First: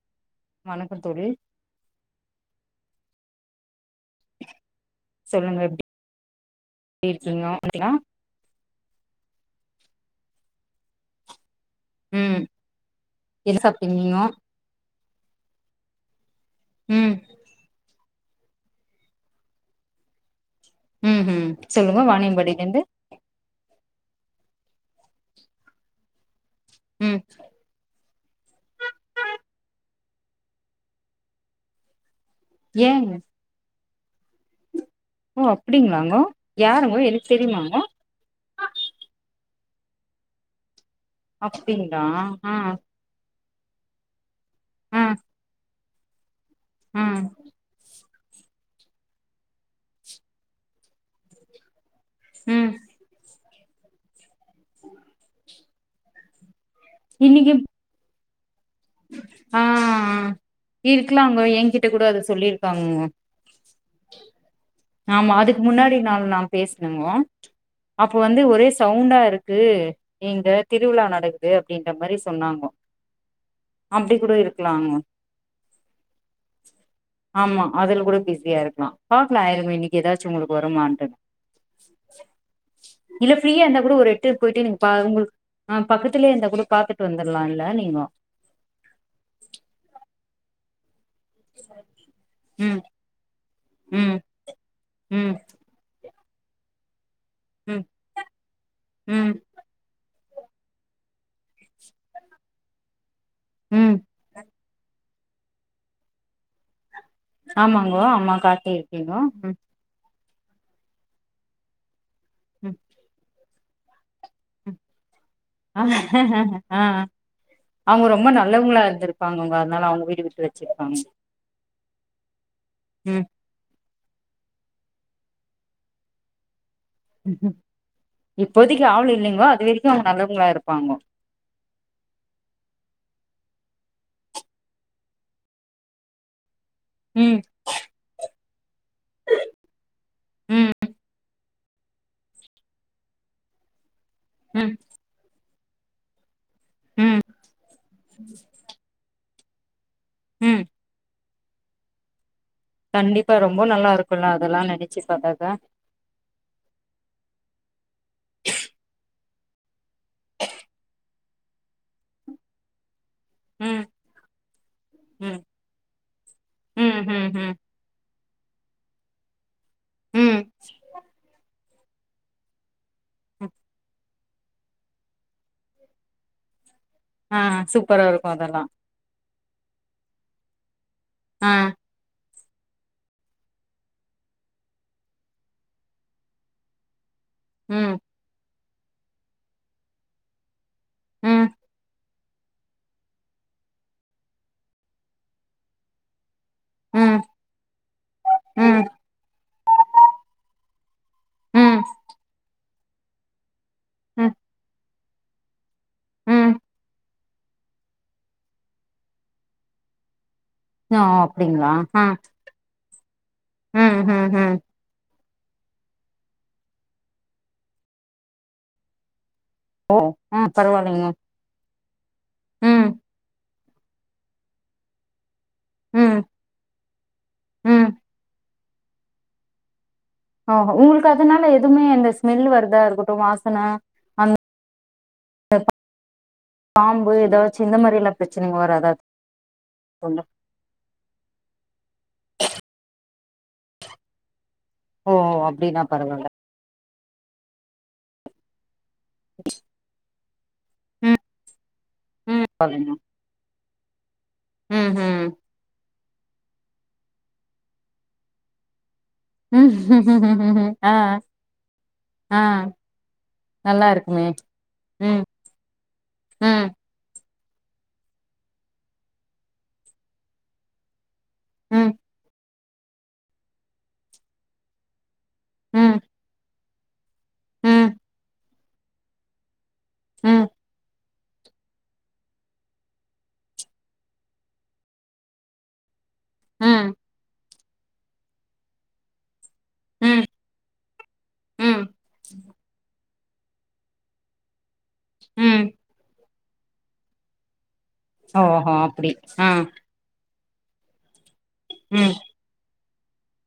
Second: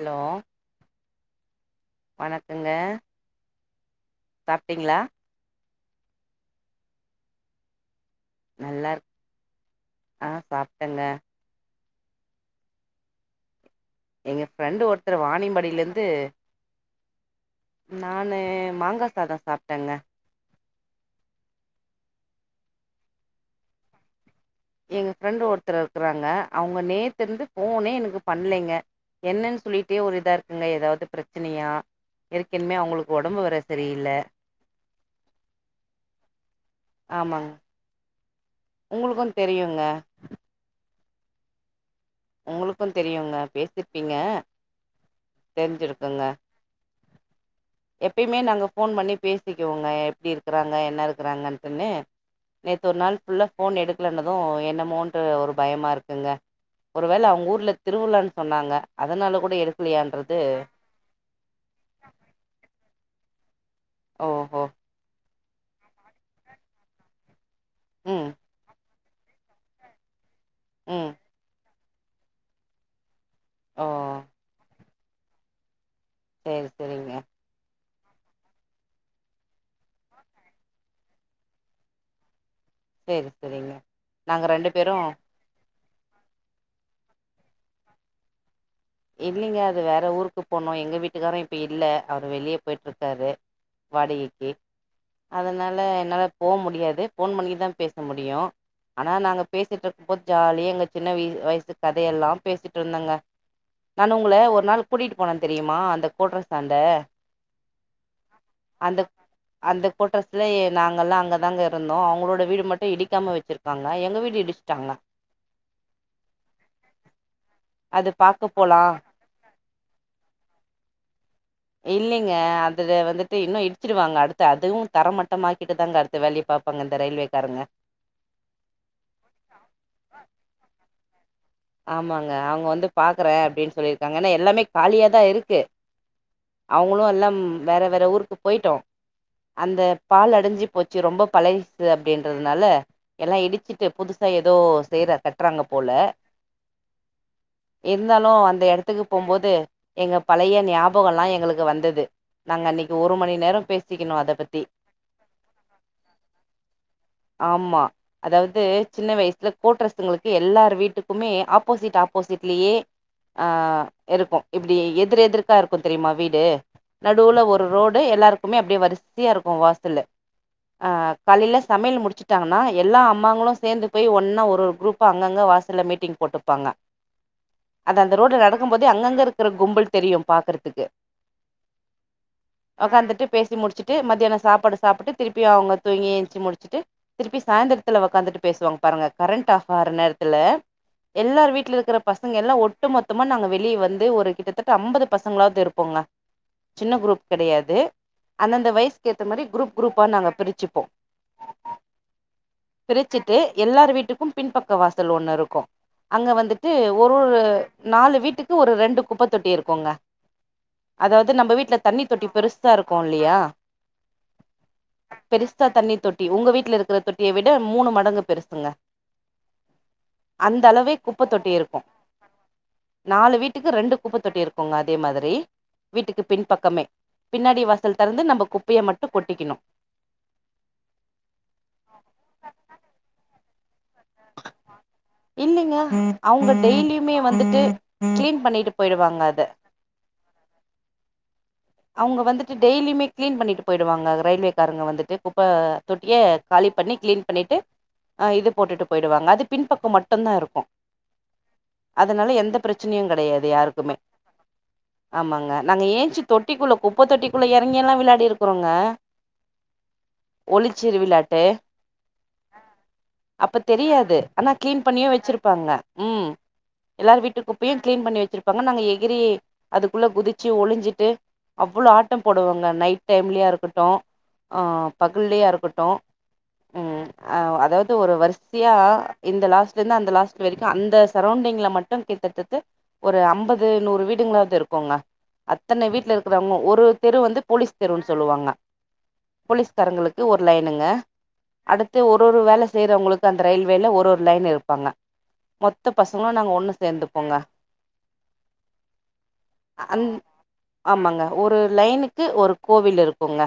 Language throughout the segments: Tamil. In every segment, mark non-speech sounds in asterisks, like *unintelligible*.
ஹலோ வணக்கம் தோழி வணக்கங்க *unintelligible* சொல்லுங்க எப்டி இருக்கீங்க *unintelligible* நல்லா இருக் ஆஹ் சாப்டங்க ம் இல் ச எங்க ஃப்ரெண்டு் ஒருத் ச வாணிம்பாடிலருந்து உம் நானு மாங்கா சாதோ சாப்ட்டேங்க உம் ஹும் சொல்லுங்க வாணியம்பாடிலந்து எங்க ஃப்ரெண்டு் ஒருத்தர் இருக்கறாங்க அவங்க ம் நேத்து இருந்து ஃபோனே எனக்கு பண்லைங்க என்னன்னு சொல்லிட் *unintelligible* ஒரு இதா இருக்குங்க ஏதாவது பிரச்சனையா ஏர்கன்மே ஏங்க அவங்ளுக்கு ஒடம்பு வேற தெரியில ஓ அப்டிங்களாங்கோ யாருங்கோ எனக்கு தெரியுமாங்கோ உங்களுக்கும் தெரியுங்க அப்பயே உங்களுக்கும் தெரியுங்க பேசிருப்பீங்க ம் தெரிஞ்சிருக்குங்க ம் எப்பயுமே நாங்க ஃபோன் பண்ணி பேசிக்குவங்க எப்டி இருக்கறாங்க என்ன இருக்கறாங்கன்ட்டுன்னு ம் நேத்து ஒரு நாள் ஃபுல்லா ஃபோன் எடுக்கலனது என்னமோன்ட்டு ஒரு பயமா இருக்குங்க ஒரு வேளை அவங்க இன்னைக்கு ஊர்ல திருவிழான் சொன்னாங்க அதனால கூட ஆ எடுக்கலையான்றது இருக்கலாங்க என்கிட்ட கூட அத சொல்லிருக்காங்க ஓஹோ ஆமா அதுக்கு முன்னாடி நா நா பேசணுங்கோ அப்ப ம் வந்து ஒரே சவுண் குண்டா இருக்கு இங்க திருவிழா ம் நடக்து அப்டின்ற மாரி சொன்னாங்கோ ஓ அப்டி கூட இருக்கலாங்க செரி செரிங்க ஆமா அதுல கூட பிஸியா இருக்கலா பாக்கலா ஆயிருங்க இன்னைக்கு ஏதாச்சு உங்களுக்கு வருமான்ட்டுனு சேரி இல்ல ஃப்ரீயா சேரிங்க இருந்தா கூட ஒரு எட்டுக்கு நாங்க போயிட்டு ரெண்டு நீங்க பேரு பா உங்களுக்கு ஆ பக்கத்துலயே இருந்தா கூட பாத்துட்டு வந்தரலா இல்ல நீங்கோ இல்லைங்க அது வேற ஊருக்கு போனோ எங்க வீட் வீட்டுக்கார்ரும் இப்ப இல்ல அவர் வெளிய ம் போயிட்ருக்காரு ம் வாடகைக்கி ம் அதனால என்னால போக முடியாது ஃபோன் பண்ணிதா ம் பேச முடியு ஆனா ம் நாங்க பேசிட்ருக்கும் போது ஜாலியா எங்க சின்ன வய வயசு கதையெல்லா பேசிட்ருந்தங்க ம் நானு உங்கள ஒரு நாள் கூட்டிட்டு போனே தெரியுமா அந்த கோட்ரஸாண்ட ஆமாங்கோ அம்மா காட்டி இருக்கீங்கோ ம் இல்லையே நாங்கெல்லா அங்கதாங்க இருந்தோ அவங் உங்களோட வீடு ம் மட்டு இடிக்காம வச்சிருக் தாங்க எங்க வீட் ம் ஆ அவங்க அது ரொம்ப நல் பாக்க போலா நல்லவங்களா இருந்திருப்பாங்க அவுங்க அதனால அவுங்க வீடு விட்டு வச்சிருக்காங் இல்லைங்க அதுல வந்துட்டு இன்னு இடிச்சுடுவாங்க அடுத்து அதுவு தர மட்டமாக்கிட்டு தாங்க அடுத்த வேலையே பாப் இப்போதைக்கு ஆள் இல்லைங்கோ அதுவரைக்கும் அவங்க நல்லவங்களா இருப்பாங்கோ ஆமாங்க அவங்க வந்து பாக்குறேன் அப்படின்னு சொல்லிருக்காங்க ஏன்னா எல்லாமே காலியாதான் இருக்கு அவங்களு எல்லாம் ம் வேற வேற ஊருக்கு போய்ட்டோம் அந்த பாழடைஞ்சு ம் போச்சு ரொம்ப பழஸ் *unintelligible* அப்டின்றதுனால எல்லாம் இடிச்சுட்டு புதுஸ் ஏதோ ம் செய்ற க றாங்க போல ம் இருந்தாலு அந்த எடத்துக்கு போம்போது து எங்க பழைய ம் ஞாபகம் எல்லாம் எங்களுக்கு கு வந்தது நாங்க அன்னைக்கு ஒரு மணி கண்டிப்பா ரொம்ப நேரம் நல்லா பேசிக்கணும் இருக்குல்ல அத அதெல்லா பத்தி நெனைச்சு பாத்தாக்கா ஆமா அதாவது சின்ன வயசு இதுல கோட்ரஸ் சுங்களுக்கு எல்லார் வீட்டுக் *unintelligible* ஆப்போசிட் ஆப்போசிட்லயே ஆ ம் இருக்கு இப்டி எதிர் ம் எதிர்க்கா இருக்கும் தெரியுமா வீடு ம் ம் நடுவுல ம் ஒரு ரோடு எல்லார் மே அப்டி வரிசியா இருக்கும் வாஸ் இல்ல ம் ஆ காலைல சமையல் முடிச்சிட்டாங்கன்னா எல்லா ம். அம்மாங்களும் சேந்து போய் ஒண்ணா ஒரு ஒரு குரூப்பா அங்கங்க வாசல்ல மீட்டிங் போட்டுப் பாங்க ஆ அது சூப்பரா அந்த இருக்கு ரோடுல அதெல்லா நடக்கும் போதே அங்கங்க இருக் இருக்கிற கும்பல் தெரியும் பாக்கறதுக்கு ஆ உக்காந்துட்டு பேசி முடிச்சிட்டு மத்தியானம் சாப்பாடு சாப்பிட்டு திருப்பியும் அவங்க தூங்கி எச்சி முடிச்சிட்டு திருப்பி ம் சாய்ந்திரத்துல உக்காந்துட்டு பேசுவாங்க பாருங்க கரண்ட் ஆஃப் ஆகற நேரத்துல ம் எல்லாரு வீட்ல இருக்கற பசங்க எல்லா ஒட்டு மொத்தமா நாங்க வெளிய வந்து ஒரு கிட்டத்தட்ட அம்பது பசங்களாவது இருப்போங்க சின்ன ம் குரூப் கிடையாது ம் அந்தந்த வயசுக்கு எத்த மாரி குரூப் குரூப்பா நாங்க பிரிச்சிப்போம் ம் பிரிச்சிட்டு த்து எல்லார் ம் வீட்டுக்கும் பின்பக்க வாசல் ஒண்ணு இருக்கும் அங்க ம் வந்துட்டு ஒரு ஒரு நாலு வீட்டுக்கு ஒரு ரெண்டு குப்ப தொட்டி இருக்குங்க ஓ அதாவது நம்ம அப்டிங்களா வீட்டு்ல ஆ தண்ணி தொட்டி பெருசாருக்கோம் இல்லயா ம் ம் ம் பெருசா தண்ணி தொட்டி உங்க வீட்ல இருக்கற தொட்டிய விட மூணு மடங்கு பெருசுங்க ஓ அன் பரவால்ல வே குப்ப தொட்டிய இருக்கும் நாலு வீட் க்கு ரெண்டு குப்ப தொட்டி இருக்குங்க அதே மாதிரி ம் வீட்டுக்கு பின் பக்கமே பின்னாடி ம் வாசல் தெறந்து நம்ப குப் ப்பய மட்டும் கொட்டிக்கணு ஆஹ் ஹோ உங்ளுக்கு அதனால எதுமே அந்த ஸ்மெல் வருதா இருக்கட்டும் வாசன அந்த இல்லிங்க அவங்க பாம்பு டெய்லியுமே ஏதாச்சு வந்துட்டு இந்த மாரி எல்லா கிளீன் பிரச்சனைங்க பண்ணிட்டு வராதா போயிடுவாங்க அத அவங்க வந்துட்டு டெய்லிமே கிளீன் பண்ணிட்டு போயிடுவாங்க அது ரயில்வேக் காரங்க ஓ வந்துட்டு குப்ப அப்டின்னா தொட்டிய பரவால்ல காலி பண்ணி கிளீன் பண்ணிட்டு இது போட்டுட்டு போய்டுவாங்க அது பின்பக்கம் மட் ட்டும்தான் இருக்கும் ம் அதனால ம் எந்த பிரச்சனையுங் கெடையாது யாருக்குமே ம் ம் ஆமாங்க நாங்க ஏஞ்சி தொட்டிக்குள்ள குப்ப தொட்டிக்குள்ளே எறங்கியல்லாம் விளாடி இருக்ருறோங்க ம் ஆ ஒளிச்சிரு விளாட்டு ஆ அப்ப நல்லா தெரியாது இருக்குமே ஆனா கிளீன் பண்ணியு ம் வச்சிருப்பாங்க ம் எல்லாரு வீட்டுக் குப்பையும் க்ளீன் பண்ணி வச்சுருப்பாங்க நாங்க எகிறி அதுக்குள்ள குதிச்சி ஒளிஞ்சிட்டு அவ்ளோ ம் ஆட்டம் போடுவோ அங்க நைட் டைம்லயா இருக்கட்டு ஆ பகல்லயா இருக்கட்டு ம் ஹும் அ ம் அதாவது ஒரு வரிசையா இந்த லாஸ்ட்ல இருந்து அந்த லாஸ்ட்ல ம் வரைக்கும் அந்த சரவுண்டிங்ல மட்டும் கிட்டதட்ட ஒரு அம்பது நூறு வீடுங்களாவது இருக்குங்க அத்தனை வீட்டுல இரு றாங்க ஒரு ம் தெரு வந்து போலீஸ் தெருன்னு சொல்லுவாங்க போலீஸ்காரங்களுக்கு ம் ஒரு லைனுங்க ம் அடுத்து ஒரு ஒரு வேல செய்யறவங்களுக்கு *unintelligible* அந்த ரயில்வேல ஒரு ஒரு லைன் இருப்பாங்க ம் மொத்த பசங்க நாங்க ஒண்ணு சேர்ந்து போங்க ஓஹோ அப்டி ஆஹ் அந் ஆமாங்க ஒரு லைனுக்கு ஒரு கோவில் இருக் க்கோங்க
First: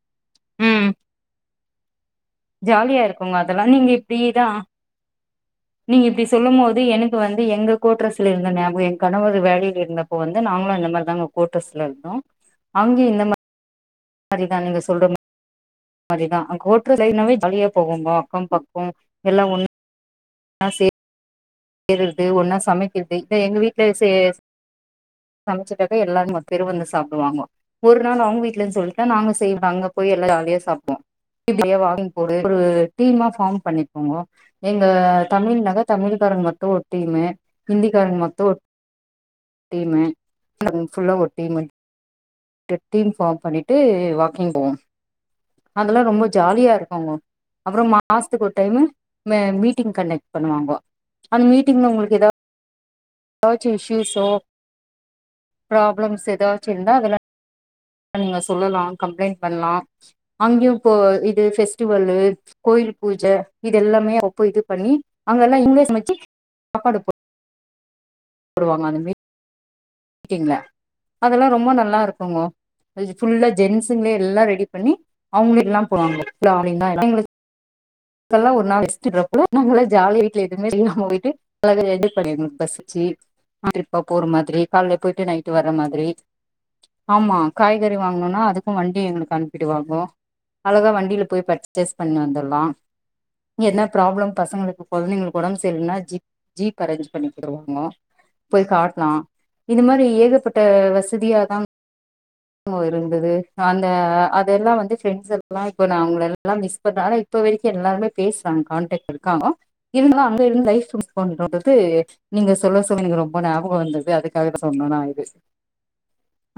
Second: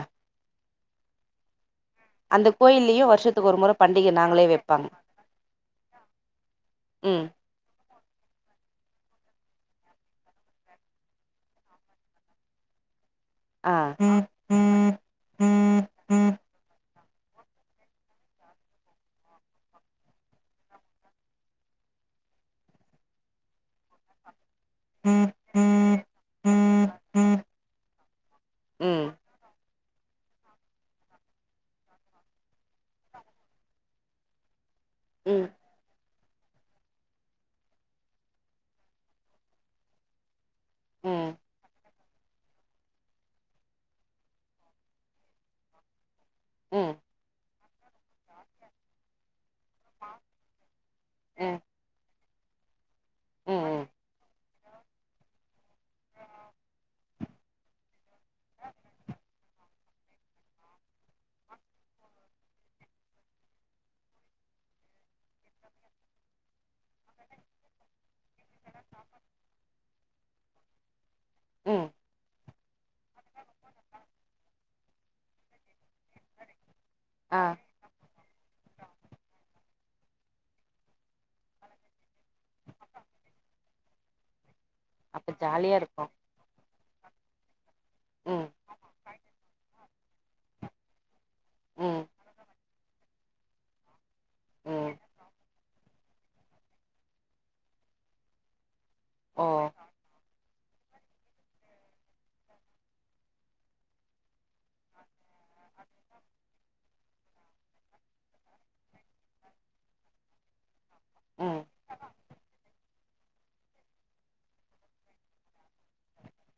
உம் அந்த ஜாலியா கோயில்லயு இருக்குங்க வருஷத்துக்கு ஒரு அதெல்லாம் முற நீங்க பண்டிக நாங்களே இப்படிதான் வெப்பாங்க நீங்க இப்படி சொல்லும் போது எனக்கு ம் வந்து எங்க கூட்ற *unintelligible* இருந்த ஞாபகம் என் கணவர் வேலையில் இருந்தப்ப வந்து நாங்களும் இந்த மாதிரி தாங்க கோட்டர்ஸ் இருந்தோம் அங்கே இந்த மாதிரி ஆ ம் சரிதான் நீங்க ம் சொல்ற *unintelligible* ம் ம் *unintelligible* ஜாலியா போகும்போ அக்கம் பக்கம் எல்லாம் ஒண்ணு ஆ சே *unintelligible* ஒன்னா சமைக்கது இ எங்க வீட்டுல சே ம் சமைச்சுட்டாக்கா எல்லாரரும் பெரு வந்து சாப்பிடுவாங்க ஒரு நாள் அவங்க வீடலந்து சொல்லிட்டு தான் நாங்க செய்லா போய் எல்லாம் ஜாலியா சாப்டோம் இப்படியா வாக்கிங் போடு ஒரு டீமா ஃபார்ம் பண்ணிப்போங்க எங்க ம் தமிழ்னக்க தமிழ் *unintelligible* ட்டும் ஒரு டீம்மு இந்தஹிக்காரங்க மொத்தோ டீம்மு ஃபுல்லா ஒரு டீம் *unintelligible* டீம் ஃபார்ம் பண்ணிட்டு வாக்கிங் போவோம் அதெல்லாம் ரொம்ப ஜாலியா இருக்காங்க அப்புறம் மாசத்துக்கு ஒரு டைமு மே மீட்டிங் கண்டக்ட் பண்ணுவாங்க அந்த மீட்டிங்ல உங்ளுக்கு ஏதாவ் ம் *unintelligible* ப்ராப்ளம்ஸ் ஏதாச்சி இருந்தா *unintelligible* நீங்க சொல்லலாம் கம்ப்ளைண்ட் பண்லாம் அங்கேயும் இப்போ இது பெஸ்டிவல்லு கோயில் பூஜை இது எல்லாமே அப்ப இது பண்ணி அங்க எல்லாம் இங்கேஷ் சமைச்சு சாப்பாடு போ *unintelligible* *unintelligible* அதெல்லாம் ரொம்ப ம் நல்லா இருக்குங்கோ *unintelligible* ஃபுல்லா ஜென்ட்ஸுங்களே எல்லாம் ரெடி பண்ணி அவங்க எல்லாம் போவாங்க *unintelligible* ஆ *unintelligible* கால்ல போயி்ட்டு அப்ப நைட்டு வர்ர ஜாலியா இருக்கு மாதிரி ஆமாம் காய்கறி வாங்கணும்னா ம் அதுக்கும் வண்டி எங்களுக்கு அனுப்பிடு வாங்க அழகா வண்டில போய் பர்ச்சேஸ் ம் பண்ணி வந்துடலாம் என்ன ப்ராப்ளம் பசங்களுக்கு ம் குழந்தைங்களுக்கு உடம்பு சரில்லனா ஜீப்-ஜீப் அரேஞ்ச் பண்ணி *unintelligible* போய் கா லா ஓ இது மாரி ஏகப்பட் ட வசதியாதான் *unintelligible* இருந்தது அந்த அதெல்லாம் வந்து பிரெண்ட்ஸ் சர்க்களா இப்ப நா அவங்கள எல்லாம் மிஸ் பண்ற ஆன இப்ப வரைக்கும் எல்லாருமே பேசுறாங்க கான்டெக் இருக்காங்கோ இருந்தாலு அங்க இருந்தா லைப் மிஸ் பண்றோ ம் *unintelligible* நீங்க சொல்ல-சொல்ல ரொம்ப ஞாபக வந்தது அதுக்காக தா சொன்ன நா இது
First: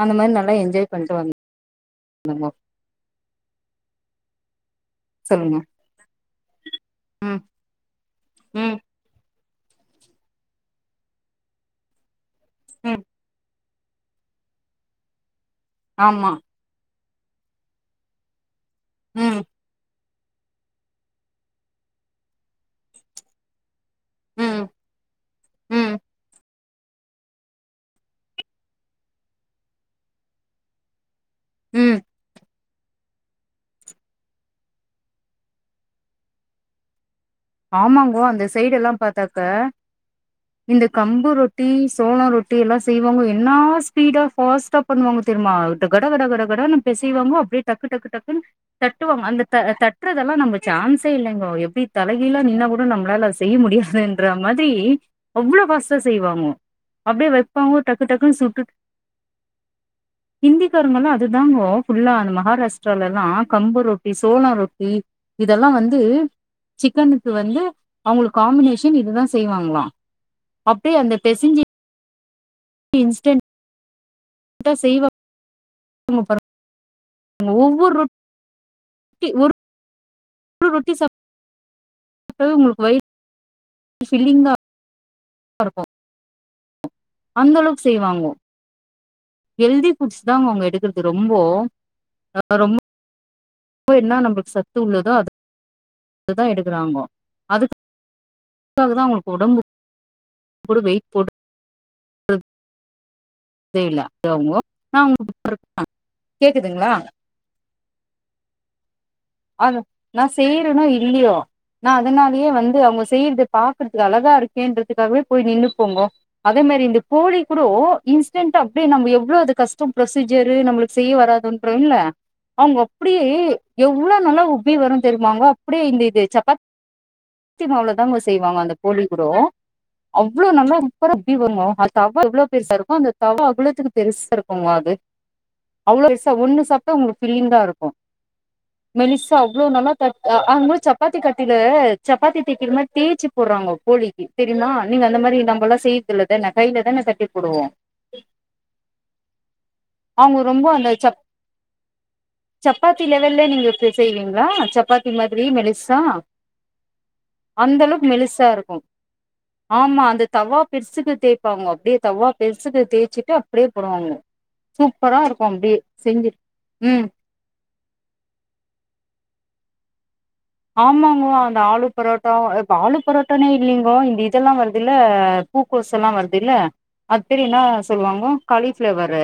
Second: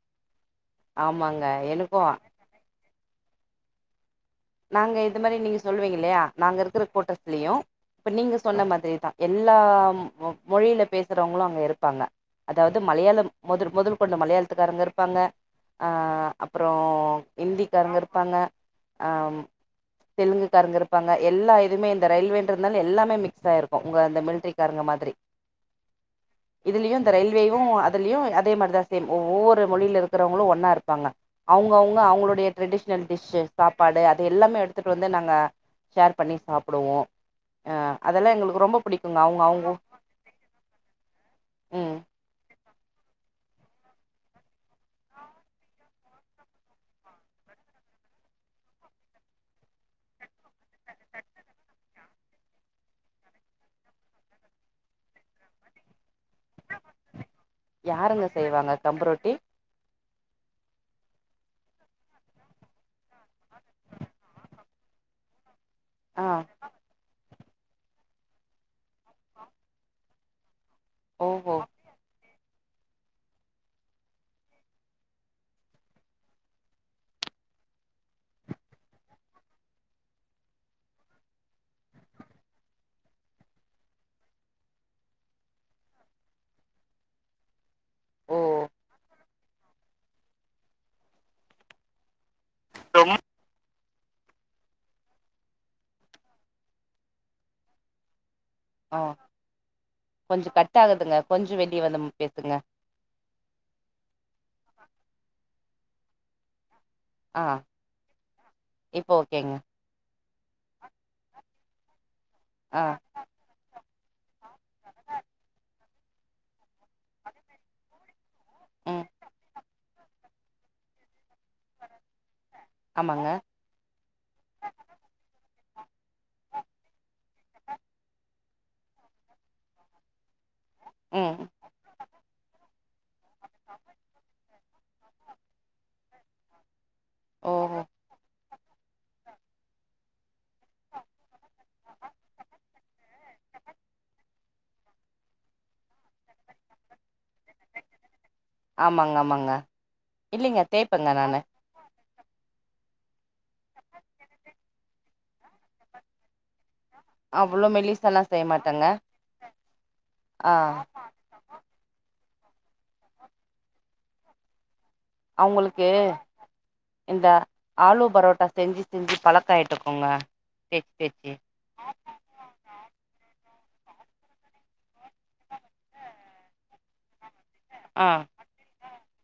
அந்த மாதிரி நல்லா எ ஆமாங்க எனக் *unintelligible* நாங்க இது மாதிரி சொல்லுங்க நீங்க சொல்வீங்க இல்லையா நாங்க இருக்கிற ம் கோட்ரஸ்லயு இப்ப நீங்க சொன்ன ம் மாதிரிதான் எ எல்லா மொ-மொழியில பேசுறவங்களும் அங்க இருப்பாங்க அதாவது ம் மலையாளம் முத முதல் கொண்ட மலையாளத்துக்காரங்க இருப்பாங்க ஆமா அஹ் அப்புறம் இந்திக்காரங்க இருப்பாங்க ஆம் ம் தெலுங்குக்காரருங்க இருப்பாங்க எல்லா இதுவுமே இந்த ரயில்வேன்றந்தால எல்லாமே மிக்ஸ் ஆயிருக் ஒ உங்க அந்த ம் மிலிட்ரிக்காரங்க மாதிரி ம் இதுலயு இந்த ரயில்வேயு அதுலயு அதே மாரிதா சேம் ஒவ்வொரு மொழியில இருக்கிறவங்களும் ஒன்னா இருப்பாங்க அவுங்க-அவுங்க ம் அவங்களுடைய ட்ரெடிஷ்னல் டிஷ்ஷு சாப்பாடு அது எல்லாமே எடுத்துட்டு வந்து நாங்க ஷேர் பண்ணி சாப்பிடுவோ ஆ ஆமாங்கோ அதெல்லா அந்த எங்களுக்கு சைடு ரொம்ப எல்லா பிடிக்குங்க பாத்தாக்க அவங்க அவங்க இந்த கம்பு ரொட்டி ம் சோள ரொட்டி எல்லா செய்வாங்க என்னா ஸ்பீடா ஃபாஸ்டா பண்ணுவாங்க தெரியுமா கட-கட-கட கடகன்னு பெசிவாங்க அப்டியே டக்கு-டக்கு டக்குனு தட்டுவாங்க அந்த த-தட்றதெல்லாம் நம்ம சான்ஸே இல்லைங்கோ எப்டி தா தலைகீழா நின்னா கூட நம்ளால செய்ய முடியாதுன்ற மாதிரி அவ்ளோ ஃபாஸ்டா செய்வாங்கோ அப்டியே வைப்பாங்கோ யாருங்க டக்கு-டக்குன்னு சுட்டு செய்வாங்க கம்பு ரொட்டி ஹிந்திக்காரங்கல்லா அதுதாங்கோ ஃபுல்லா அந்த மகாராஷ்டிரால எல்லா கம்பு ரொட்டி சோள ரொட்டி இ இதெல்லா வந்து ஆ சிக்கனுக்கு வந்து அவங்களுக்கு காம்பினேஷன் இதுதா செய்வாங்களா அப்டே அந்த ஓஹோ பெசிஞ்சி இன்ஸ்டன்ட் *unintelligible* செய்வா *unintelligible* அங்க ஒவ்வொரு ரொ கி ஒரு ஒரு ரொட்டி சாப் இப்பவே உங்களுக்கு வயி ஃபில்லிங்கா *unintelligible* அந்த அளவுக்கு செய்வாங்கோ ஓ ஹெல்தி புட்ஸ் தான் அவங்க எடுக்கறது ரொம்போ அ இப்போ என்ன நம்ளுக்கு சத்து உள்ளதோ அது அதுதான் எடுக்குறாங்கோ அதுக்கு அதுக்காகதான் அவங்களுக்கு உடம்பு கொஞ்சம் கட் ஆகுதுங்க கொஞ்சம் வெளிய வந்து பேசுங்க *unintelligible* ஆ கேக்குதுங்ளா ஆஹ் ஆ நா செய்றனோ இல்லியோ நாள் அதனாலயே வந்து ஆ அவங்க செய்றது பா கொஞ்றதுக்கு அழகா இருக் *unintelligible* ன்றதுக்காகவே போய் நின்னு போங்கோ அத் அந்மாதிரி இந்த கோழி கூடோ இன்ஸ்டன்ட் அப்டியே ம் நம்ம எவ்வளவு அது கஷ் ப்ரொசீஜரு நம்மளுக்கு செய்ய வராதுன்றோல்ல அவங்க அப்டியே ஆமாங்க எவ் உப்பி வரும் தெரிமாங்க அப்டியே இது இந்த சப்பாத்தி் சப்பாத்தி மாவுலதான் செய்வாங்க அந்த போலி கூடோ அவ் வ்ளோ நல்லா சூப்பரா உப்பி ம் வருங்கோ அந்த தவா எவ்வளவு பெருசா இருக்கோ அந்த தவா அவ்ளத்துக்கு பெருசா இருக்குங்க அது அவ்வளவு பெருசா ஒண்ணு சாப்பிட்டா உங்ளுக்கு பில்லிங்கா ஓஹோ இருக்கும் மெலிசா அவ்வளவு நல்லா அ அவங்க சப்பாத்தி கட்டிலே சப்பாத்தி தேக்கிற மாதிரி தேய்ச்சு போட்றாங்கோ கோழிக்கு தெரிமா நீங்க அந்த மாதிரி நம்மெல்லாம் செய்றதுல‌ தானே கையிலதான் என் தட்டி போடுவோ ஆமாங்க ஆமாங்க இல்லிங்க தேய்ப்பேங்க நானு சப்பாத்திலெவல்லே நீங்க த்து செய்வீங்ளா சப்பாத்தி மாதிரி மெலிசா அவ்ளோ அந்த அளவுக்கு மெலிசாலா செய்ய மெலிசா இருக்கும் மாட்டேங்க ஆமா அந்த ஆ தவா பெருசுக்கு தேய்ப்பாங்க அப்டியே தவா பெருசுக்கு தேய்ச்சுட்டு அப்டியே போடுவாங்க சூப்பரா இருக்கும் அப்டியே அவங்களுக்கு செஞ்சிரு உம் இந்த ஆலு பரோட்டா செஞ்சு செஞ்சு பழக்கம் ஆயிட்டுருக்கோங்க ஆமாங்கோ அந்த ஆலுபரோட்டா இப்ப ஆலு பரோட்டானே இல்லிங்கோ இந்த இதெல்லாம் வருது இல்ல பூக்கோசுல்லாம் வருது இல்ல அ பேர் என்ன ஆ சொல்லுவாங் கோ காலிஃப்ளவர்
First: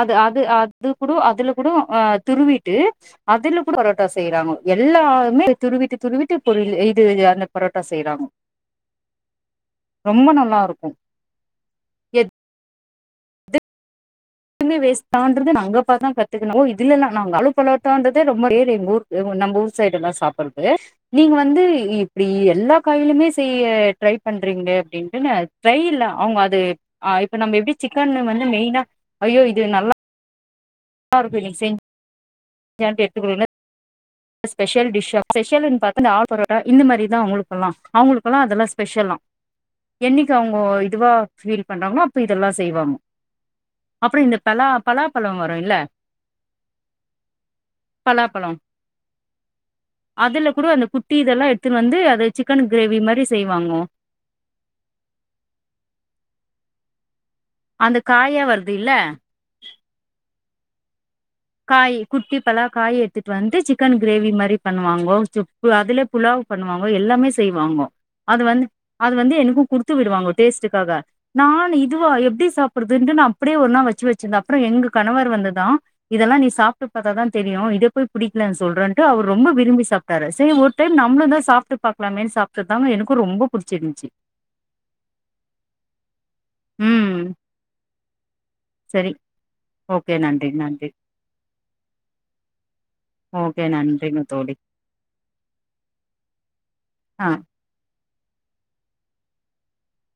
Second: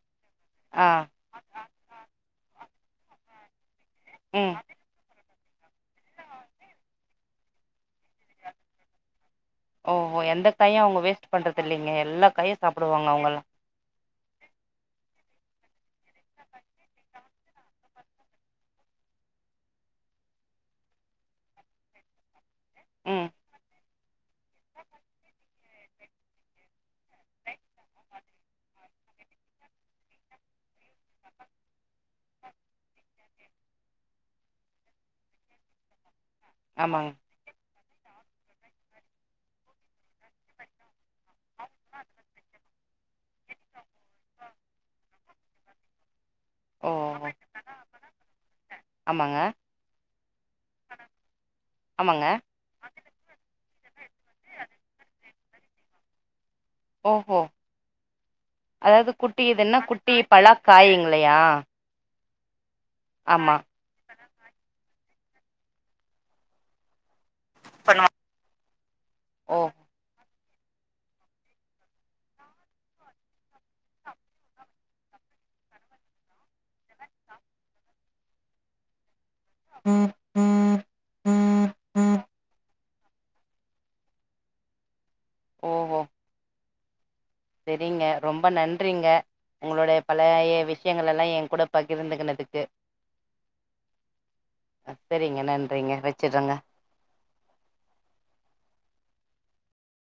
அது அ அ ஆ அது கூட அதுல கூட அஹ் அது துருவிட்டு அதுல பரோட்டா செய்றாங்க ம் எல்லா இனிமேலு துருவிட்டு -துருவிட்டு பொரு இது அந்த பரோட்டா செய்யறாங்க ஓ எந்த காயும் அவங்க வேஸ்ட் பண்றது இல்லங்க எ எல்லா காயும் சாப் போடுவாங்க அவங்கல்லாம் இதுபவேஸ்ட்தான் அங்கப்பாதான் கத்துக்கணும் இதுல்லாம் நாங்க அலப்பலட்டன்றதே ரொம்ப பேர் எங்கஊர் நம்ம ஊர் சைடு எல்லாம் சாப்பிடுறது நீங்க வந்து இப்டி எல்ல ம் காயிலுமே செய்ய டரை பண்றீங்க அப்டின்ட்டு டரை இல அவங்க அது ஆ இப்ப நம்ம எப்டி சிக்கன் வந்து மெயினா ஐயோ இது நல்ல *unintelligible* *inaudible* எட்டுக்குள்ள ஸ்பெஷல் டிஷ் ஸ்பெஷல்னு பாத்தா பரோட்டா இந்த ஆமாங்க மாரிதான் அவங்களுெல்லாம் அவங்களுக்கெல்லாம் அதெல்லாம் ஸ்பெஷலாம் என்னைக்கு அவங்க இதுவா ஃபீல் பண்றாங்களோ அப்போ இதெல்லாம் செய்வாங்க அப்டி இந்த பலா பலாப்பழம் வரும் இல்ல ஓஹோ பலாப்பழ் ஆமாங்க அதுல கூட அந்த குட்டி இதெல்லாம் எடுத்துட் வந்து ஆமாங்க அதுல சிக்கன் கிரேவி மாரி செய்வாங்க ஓ அந்த காயா வருது இல்ல காய்ங் இல்லையா காய் குட்டி பலா காய் எடுத்துட்டு வந்து சிக்கன் கிரேவி மாரி *inaudible* பண்ணுவாங்கே துப்பு அதுல புலாவ் பண்ணுவாங்கே எல்லாமே செய்வாங்கோ அது வந்து அது வந்து ஓ எனக்கும் குடுத்து விடுவாங்கோ டேஸ்ட்டுக்காக நான் இதுவா எப்டி சாப்பிடுறதுட்டு நான அப்டியே ஒர் நாள் வச்சு வச்சிருந்தேன் அப்பறம் எங்க கணவர் வந்துதான் இதெல்லாம் நீ சாப்ட்டு பாத்தாதான் தெரியும் இதை போய் புடிக்கடலன்னு சொல்றேன்ட்டு அவ ரொம்ப விரும்பி சாப்டாரு சரி ஒரு டைம் நம்மளும் தான் சாப்பிட்டு பாக்கலாமேனு சாப்பிடு அதாங்க எனக்கு ரொம்ப பிடிச்சிருந்துச்சு ஓ ஹோ செரிங்க ரொம்ப நன்றிங்க சரி உங்களுடைய ஓகே நன்றி பழைய நன்றி விஷயங்கள் எல்லாம் என் கூட பகிர்ந்துகனதுக்கு ஓகே நன்றிங்க தோழி சரிங்க நன்றிங்க வச்சறேங்க ஆ